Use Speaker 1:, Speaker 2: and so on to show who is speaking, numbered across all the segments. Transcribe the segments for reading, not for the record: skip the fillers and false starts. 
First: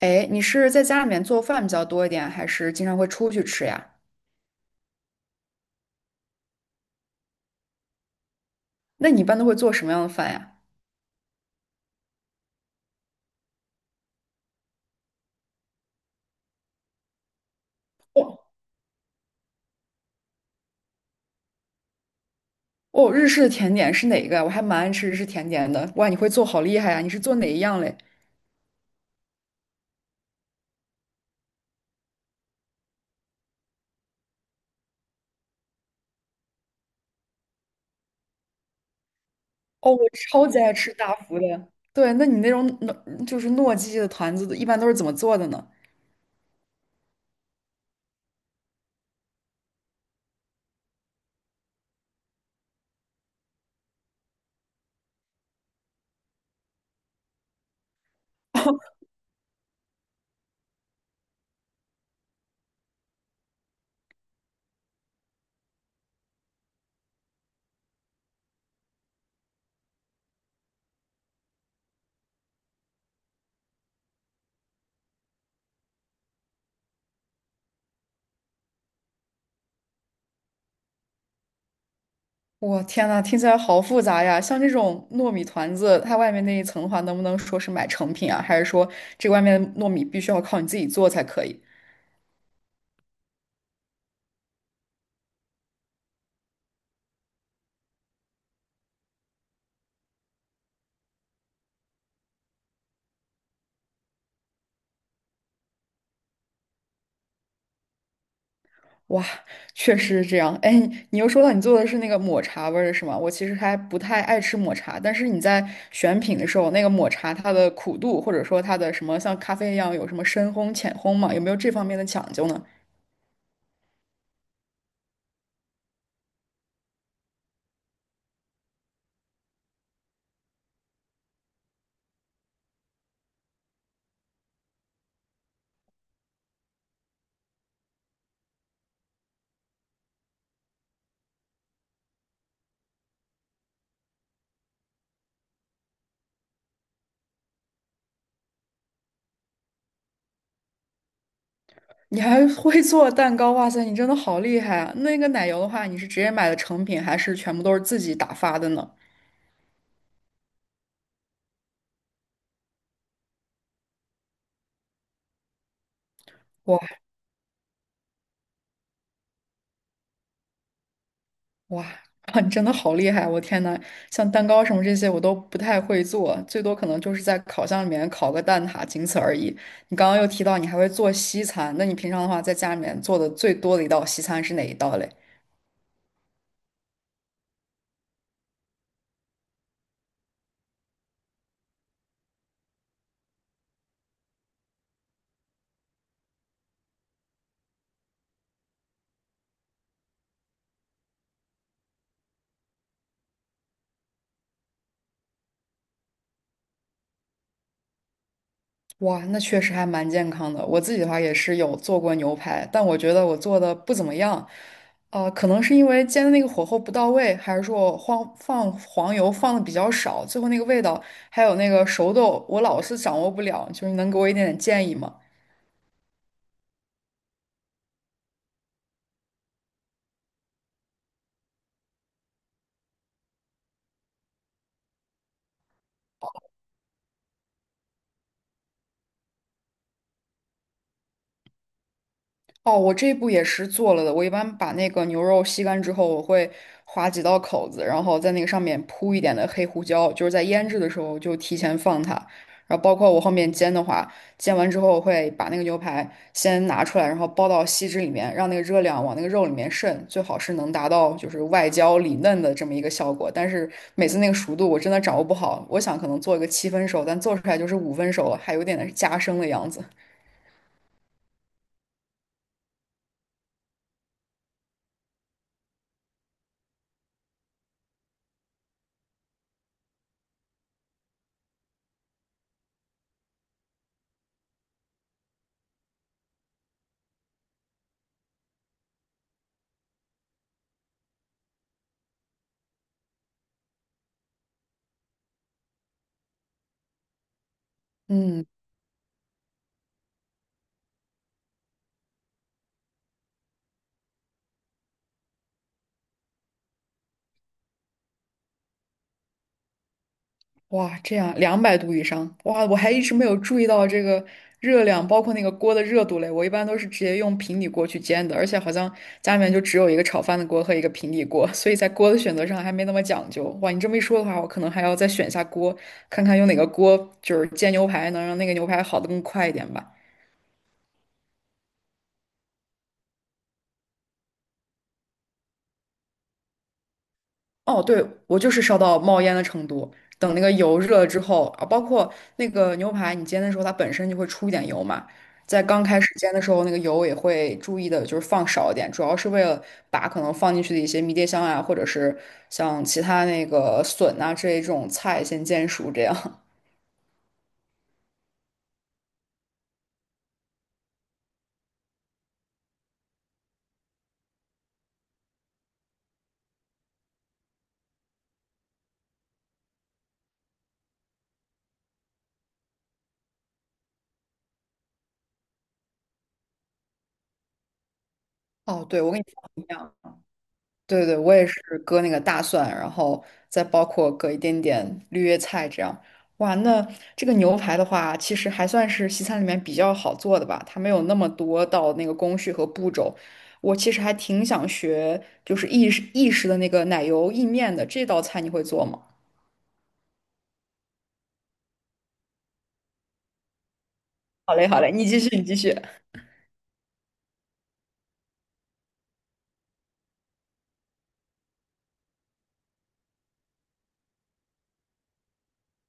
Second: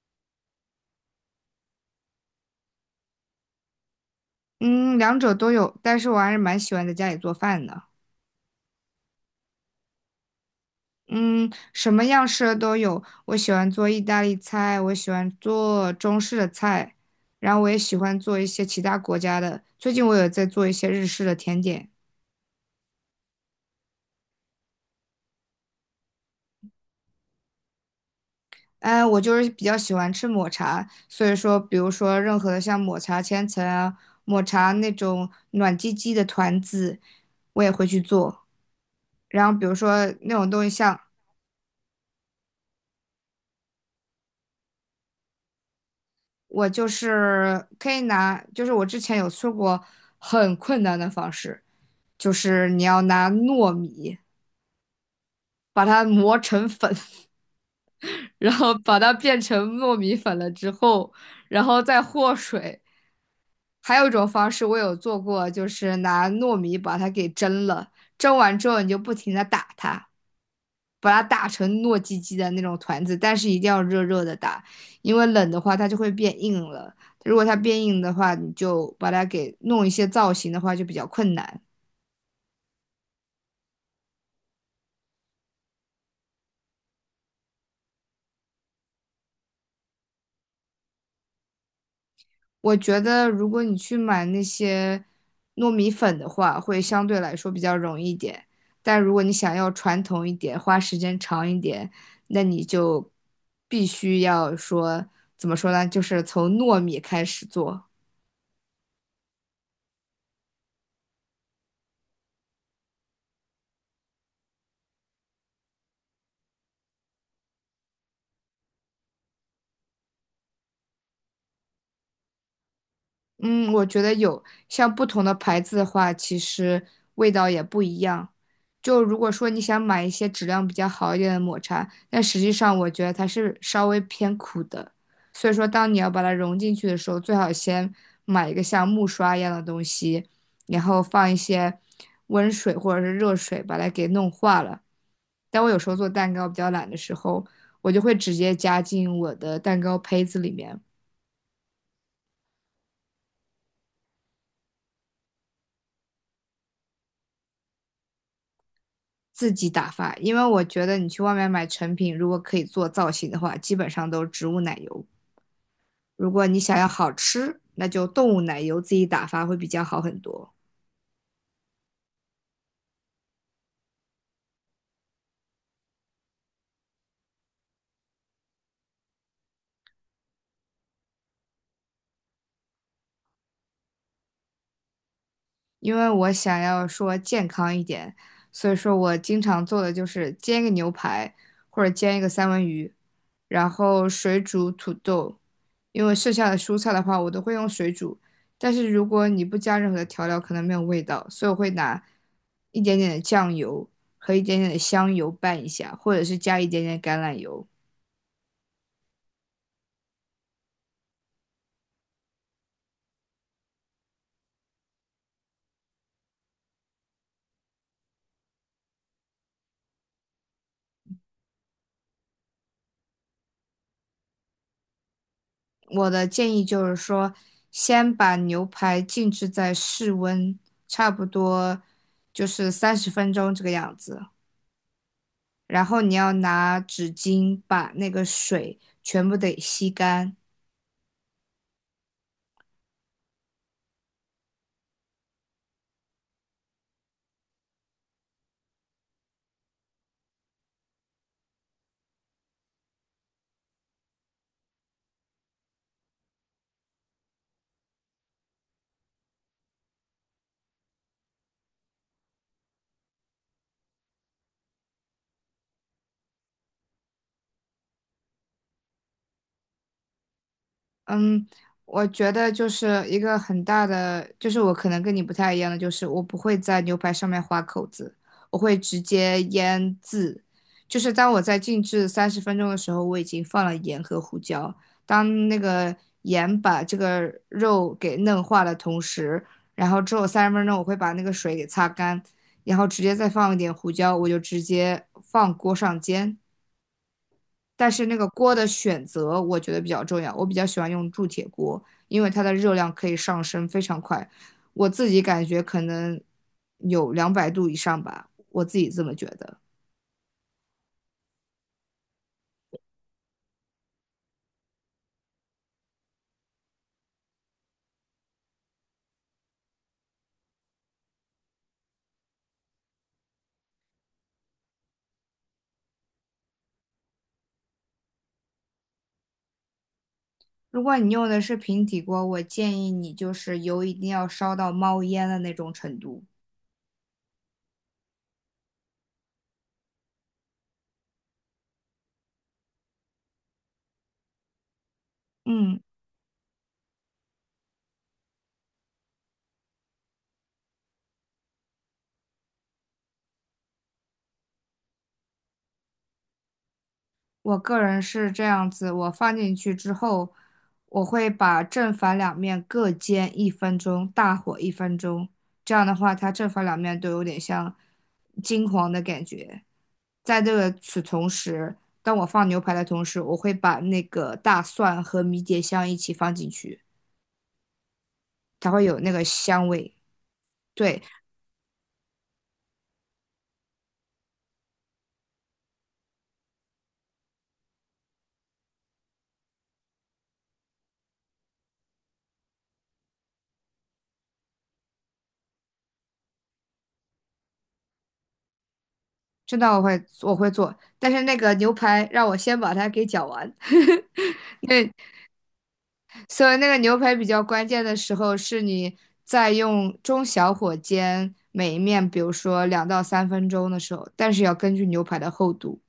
Speaker 1: 哎，你是在家里面做饭比较多一点，还是经常会出去吃呀？
Speaker 2: 嗯，两者都有，但是我还是蛮喜欢在家里做饭的。
Speaker 1: 那你一般都会做什么样的饭呀？
Speaker 2: 嗯，什么样式的都有，我喜欢做意大利菜，我喜欢做中式的菜，然后我也喜欢做
Speaker 1: 哦，
Speaker 2: 一些其他国家的。最近我有在做一些日式的甜点。
Speaker 1: 哦，日式的甜点是哪个呀？我还蛮爱吃日式甜点的。哇，你会做好厉害呀！你是做哪一样嘞？
Speaker 2: 哎，我就是比较喜欢吃抹茶，所以说，比如说任何的像抹茶千层啊，抹茶那种暖唧唧的团子，我也会去做。然后比如
Speaker 1: 哦，我
Speaker 2: 说那
Speaker 1: 超
Speaker 2: 种
Speaker 1: 级
Speaker 2: 东西
Speaker 1: 爱吃
Speaker 2: 像
Speaker 1: 大福的。对，那你那种糯就是糯叽叽的团子，一般都是怎么做的呢？
Speaker 2: 我就是可以拿，就是我之前有做过很困难的方式，就是你要拿糯米把它磨成粉，然后把 它变成糯米粉了之后，然后再和水。还有一种方式我有做过，就是拿糯米把它给蒸了，蒸完之后你就不停的打它。把它打成糯叽叽的那种团子，但是一定要热热的打，因为冷的话它就会变硬了。如果它变硬的话，你就把它给弄一些造型的话就比较困难。
Speaker 1: 我天呐，听起来好复杂呀！像这种糯米团子，它外面那一层的话，能不能说是买成品啊？还是说这外面的糯米必须要靠你自己做才可以？
Speaker 2: 我觉得如果你去买那些糯米粉的话，会相对来说比较容易一点。但如果你想要传统一点，花时间长一点，那你就必须要说，怎么说呢？就是从糯米开始做。
Speaker 1: 哇，确实是这样。哎，你又说到你做的是那个抹茶味儿的是吗？我其实还不太爱吃抹茶，但是你在选品的时候，那个抹茶它的苦度，或者说它的什么像咖啡一样有什么深烘、浅烘嘛，有没有这方面的讲究呢？
Speaker 2: 嗯，我觉得有，像不同的牌子的话，其实味道也不一样。就如果说你想买一些质量比较好一点的抹茶，但实际上我觉得它是稍微偏苦的，所以说当你要把它融进去的时候，最好先买一个像木刷一样的东西，然后放一些温水或者是热水把它给弄化了。但我有时候做蛋糕比较懒的时候，我就会直接加进我的蛋糕胚子里面。
Speaker 1: 你还会做蛋糕，哇塞，你真的好厉害啊！那个奶油的话，你是直接买的成品，还是全部都是自己打发的呢？
Speaker 2: 自己打发，因为我觉得你去外面买成品，如果可以做造型的话，基本上都是植物奶油。如果你想要
Speaker 1: 哇。
Speaker 2: 好吃，那就动物奶油自己打发会比较好很多。
Speaker 1: 哇，哇你真的好厉害！我天呐，像蛋糕什么这些我都不太会做，最多可能就是在烤箱里面烤个蛋挞，仅此而已。你刚刚又提到你还会做西餐，那你平常的话在家里面做的最多的一道西餐是哪一道嘞？
Speaker 2: 因为我想要说健康一点，所以说我经常做的就是煎一个牛排或者煎一个三文鱼，然后水煮土豆。因为剩下的蔬菜的话，我都会用水煮，但是如果你不加任何的调料，可能没有味道，所以我会拿一点点的酱油和一点点的香油拌一下，或者是加一点点橄榄油。
Speaker 1: 哇，那确实还蛮健康的。我自己的话也是有做过牛排，但我觉得我做的不怎么样。可能是因为煎的那个火候不到位，还是说我放黄油放的比较少，最后那个味道还有那个熟豆，我老是掌握不了。就是你能给我一点点建议吗？
Speaker 2: 我的建议就是说，先把牛排静置在室温，差不多就是三十分钟这个样子。然后你要拿纸巾把那个水全部得吸干，
Speaker 1: 哦，我这一步也是做了的。我一般把那个牛肉吸干之后，我会划几道口子，然后在那个上面铺一点的黑胡椒，就是在腌制的时候就提前放它。然后包括我后面煎的话，煎完之后我会把那个牛排先拿出来，然后包到锡纸里面，让那个热量往那个肉里面渗，最好是能达到就是外焦里嫩的这么一个效果。但是每次那个熟度我真的掌握不好，我想可能做一个七分熟，但做出来就是五分熟了，还有点加生的样子。
Speaker 2: 嗯，我觉得就是一个很大的，就是我可能跟你不太一样的，就是我不会在牛排上面划口子，我会直接腌制。就是当我在静置三十分钟的时候，我已经放了盐和胡椒。当那个盐把这个肉给嫩化的同时，然后之后三十分钟我会把那个水给擦干，然后直接再放一点胡椒，我就直接放锅上煎。但是那个
Speaker 1: 嗯。
Speaker 2: 锅的选择我觉得比较重要，我比较喜欢用铸铁锅，因为它的热量可以上升非常快，我自己感觉可能有200度以上吧，我自己这么觉得。
Speaker 1: 哇，这样200度以上，哇，我还一直没有注意到这个热量，包括那个锅的热度嘞。我一般都是直接用平底锅去煎的，而且好像家里面就只有一个炒饭的锅和一个平底锅，所以在锅的选择上还没那么讲究。哇，你这么一说的话，我可能还要再选一下锅，看看用哪个锅，就是煎牛排能让那个牛排好的更快一点吧。
Speaker 2: 如果你用的是平底锅，我建议你就是油一定要烧到冒烟的那种程度。
Speaker 1: 哦，对，我就是烧到冒烟的程度。等那个油热了之后，啊，包括那个牛排，你煎的时候它本身就会出一点油嘛，在
Speaker 2: 嗯。
Speaker 1: 刚开始煎的时候，那个油也会注意的，就是放少一点，主要是为了把可能放进去的一些迷迭香啊，或者是像其他那个笋啊这一种菜先煎熟，这样。
Speaker 2: 我个人是这样子，我放进去之后，我会把正反两面各煎一分钟，大火一分钟。这样的话，它正反两面都有点像金黄的感觉。在这个此同时，当我放牛排的同时，我会把那个大蒜和迷迭香一起放进去，它会
Speaker 1: 哦，
Speaker 2: 有
Speaker 1: 对，我
Speaker 2: 那
Speaker 1: 跟
Speaker 2: 个
Speaker 1: 你一
Speaker 2: 香
Speaker 1: 样。
Speaker 2: 味。对，
Speaker 1: 对对，我也是割那个大蒜，然后再包括割一点点绿叶菜这样。哇，那这个牛排的话，其实还算是西餐里面比较好做的吧，它没有那么多道那个工序和步骤。我其实还挺想学，就是意式的那个奶油意面的这道菜，你会做吗？
Speaker 2: 这道我会做，但是那个牛排让我先把它给搅完。
Speaker 1: 好 嘞，好
Speaker 2: 那
Speaker 1: 嘞，你继续，你继续。
Speaker 2: 所以那个牛排比较关键的时候，是你在用中小火煎每一面，比如说2到3分钟的时候，但是要根据牛排的厚度。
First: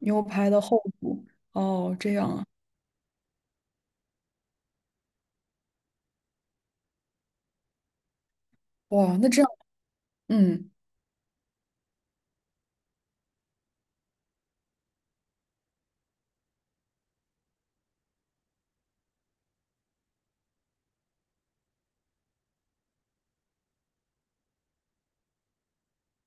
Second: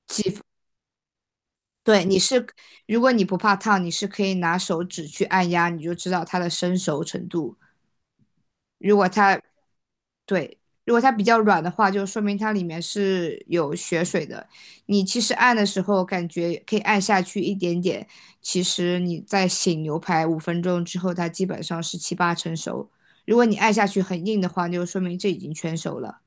Speaker 1: 牛排的厚度，哦，
Speaker 2: 对，
Speaker 1: 这
Speaker 2: 你
Speaker 1: 样
Speaker 2: 是，
Speaker 1: 啊，
Speaker 2: 如果你不怕烫，你是可以拿手指去按压，你就知道它的生熟程度。如果
Speaker 1: 哇，那
Speaker 2: 它
Speaker 1: 这样，
Speaker 2: 对，
Speaker 1: 嗯。
Speaker 2: 如果它比较软的话，就说明它里面是有血水的。你其实按的时候，感觉可以按下去一点点，其实你在醒牛排5分钟之后，它基本上是七八成熟。如果你按下去很硬的话，就说明这已经全熟了。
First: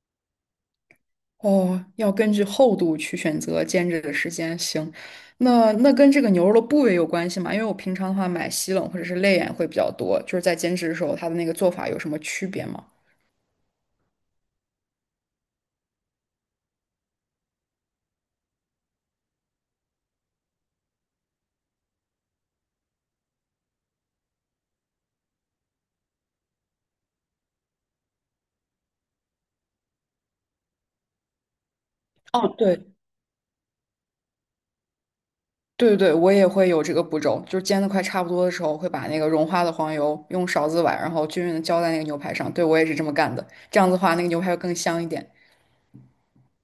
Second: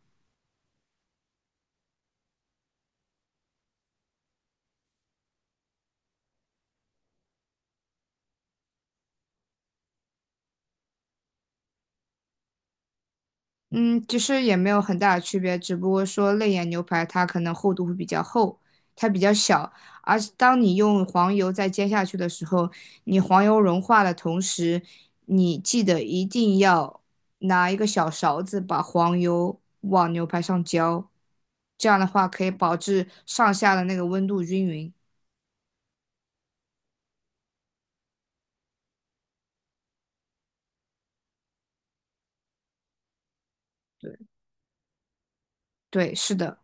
Speaker 1: 哦，要根据厚度去选择煎制的时间。行，那跟这个牛肉的部位有关系吗？因为我平常的话买西冷或者是肋眼会比较多，就是在煎制的时候，它的那个做法有什么区别吗？
Speaker 2: 嗯，其实也没有很大的区别，只不过说肋眼牛排它可能厚度会比较厚，它比较小，而是当你用黄油再煎下去的时候，你黄油融化的同时，你记得一定要拿一个小勺子把黄油往牛排上浇，这样的话可
Speaker 1: 哦，
Speaker 2: 以保
Speaker 1: 对
Speaker 2: 质上下的那个温度均匀。
Speaker 1: 对对，我也会有这个步骤，就是煎的快差不多的时候，会把那个融化的黄油用勺子崴，然后均匀的浇在那个牛排上。对，我也是这么干的，这样子的话，那个牛排会更香一点。
Speaker 2: 对，是的。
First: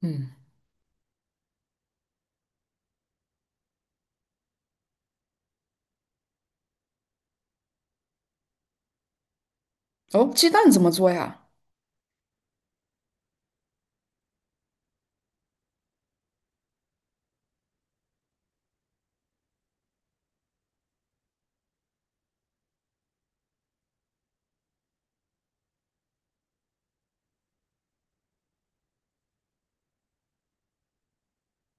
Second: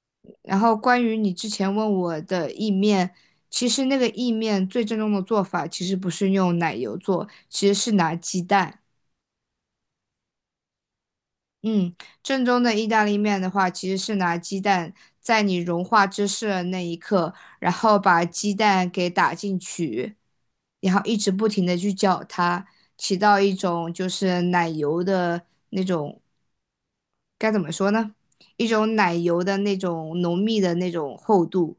Speaker 1: 嗯，
Speaker 2: 然后关于你之前问我的意面，其实那个意面最正宗的做法其实不是用奶油做，其实是拿鸡蛋。
Speaker 1: 哦，鸡蛋怎么做呀？
Speaker 2: 嗯，正宗的意大利面的话，其实是拿鸡蛋在你融化芝士的那一刻，然后把鸡蛋给打进去，然后一直不停的去搅它，起到一种就是奶油的那种，该怎么说呢？一种奶油的那种浓密的那种厚度。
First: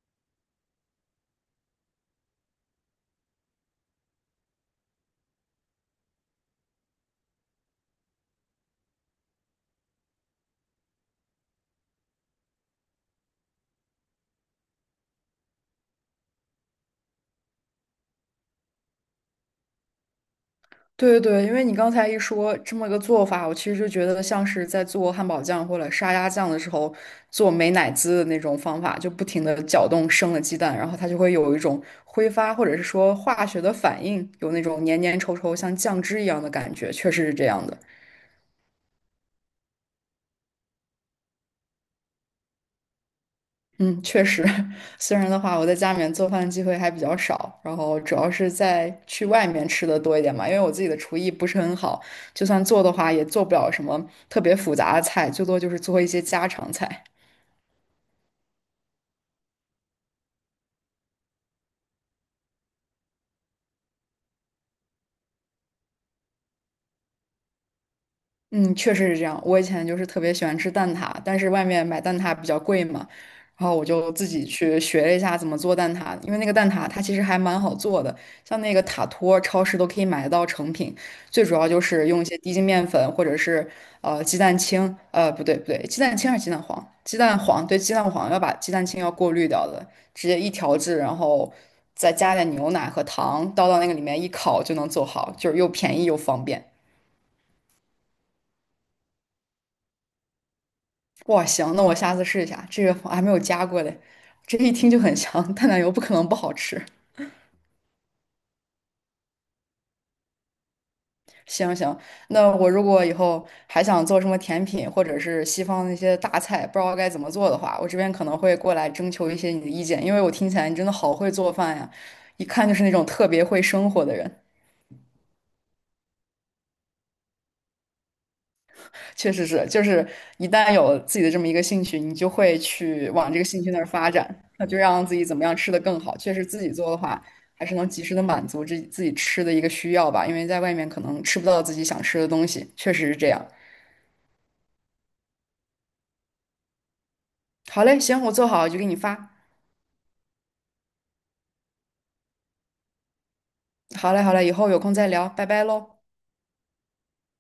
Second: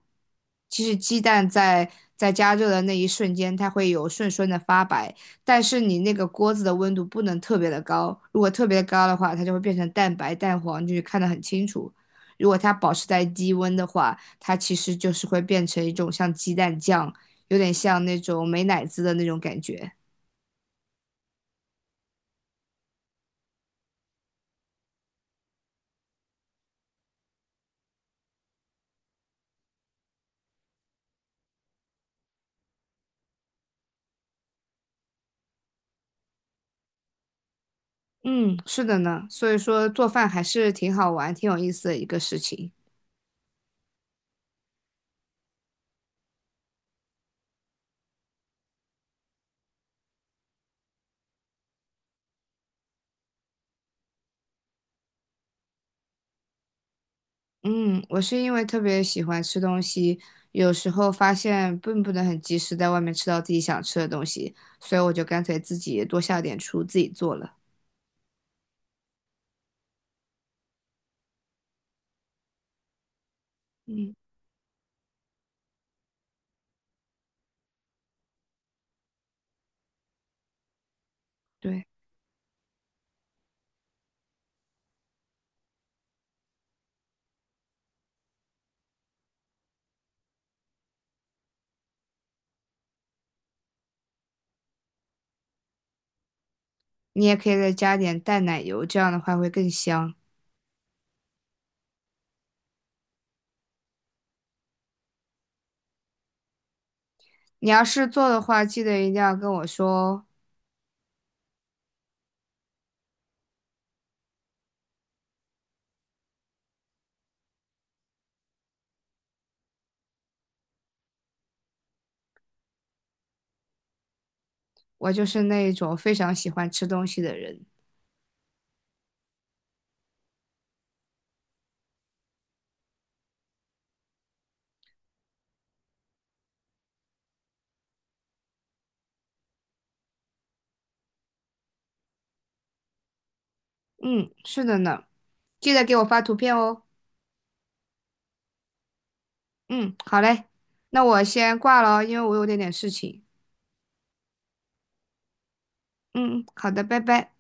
Speaker 2: 其实鸡蛋在加热的那一瞬间，它会有顺顺的发白，但是你那个锅子的温度不能特别的高，如果特别高的话，它就会变成蛋白、蛋黄，就是看得很清楚。如果它保持在低温的话，它其实就是会变成一种像鸡蛋酱，有点像那种美乃滋的那种感觉。
Speaker 1: 对对对，因为你刚才一说这么个做法，我其实就觉得像是在做汉堡酱或者沙拉酱的时候做美乃滋的那种方法，就不停的搅动生的鸡蛋，然后它就会有一种挥发或者是说化学的反应，有那种黏黏稠稠像酱汁一样的感觉，确实是这样的。
Speaker 2: 嗯，是的呢，所以说做饭还是挺好玩、挺有意思的一个事情。
Speaker 1: 嗯，确实，虽然的话，我在家里面做饭的机会还比较少，然后主要是在去外面吃的多一点嘛，因为我自己的厨艺不是很好，就算做的话，也做不了什么特别复杂的菜，最多就是做一些家常菜。
Speaker 2: 嗯，我是因为特别喜欢吃东西，有时候发现并不能很及时在外面吃到自己想吃的东西，所以我就干脆自己多下点厨，自己做了。
Speaker 1: 嗯，确实是这样。我以前就是特别喜欢吃蛋挞，但是外面买蛋挞比较贵嘛，然后我就
Speaker 2: 嗯。
Speaker 1: 自己去学了一下怎么做蛋挞。因为那个蛋挞它其实还蛮好做的，像那个塔托，超市都可以买得到成品。最主要就
Speaker 2: 对，
Speaker 1: 是用一些低筋面粉或者是鸡蛋清，不对不对，鸡蛋清还是鸡蛋黄？鸡蛋黄对，鸡蛋黄要把鸡蛋清要过滤掉的，直接一调制，然后再加点牛奶和糖，倒到那个里面一烤就能做好，就是又便宜又方便。
Speaker 2: 你也可以再加点淡奶油，这样的话会更香。
Speaker 1: 哇，行，那我下次试一下，这个我还没有加过嘞，这一听就很香，淡奶油不可能不好吃。
Speaker 2: 你要是做的话，记得一定要跟我说哦，
Speaker 1: 行行，那我如果以后还想做什么甜品，或者是西方那些大菜，不知道该怎么做的话，我这边可能会过来征求一些你的意见，因为我听起来你真的好会做饭呀，一看就是那种特别会生活的人。
Speaker 2: 我就是那种非常喜欢吃东西的人。
Speaker 1: 确实是，就是一旦有自己的这么一个兴趣，你就会去往这个兴趣那儿发展，那就让自己怎么样吃得更好。确实自己做的话，还是能及时的满足自己吃的一个需要吧，因为在外面可能吃不到自己想吃的东西，确实是这样。
Speaker 2: 嗯，是的呢，记得给我发图片哦。
Speaker 1: 好嘞，行，我做好就给你发。
Speaker 2: 嗯，好嘞，那我先挂了哦，因为我有点点事情。
Speaker 1: 好嘞，好嘞，以后有空再聊，拜拜喽。
Speaker 2: 嗯，好的，拜拜。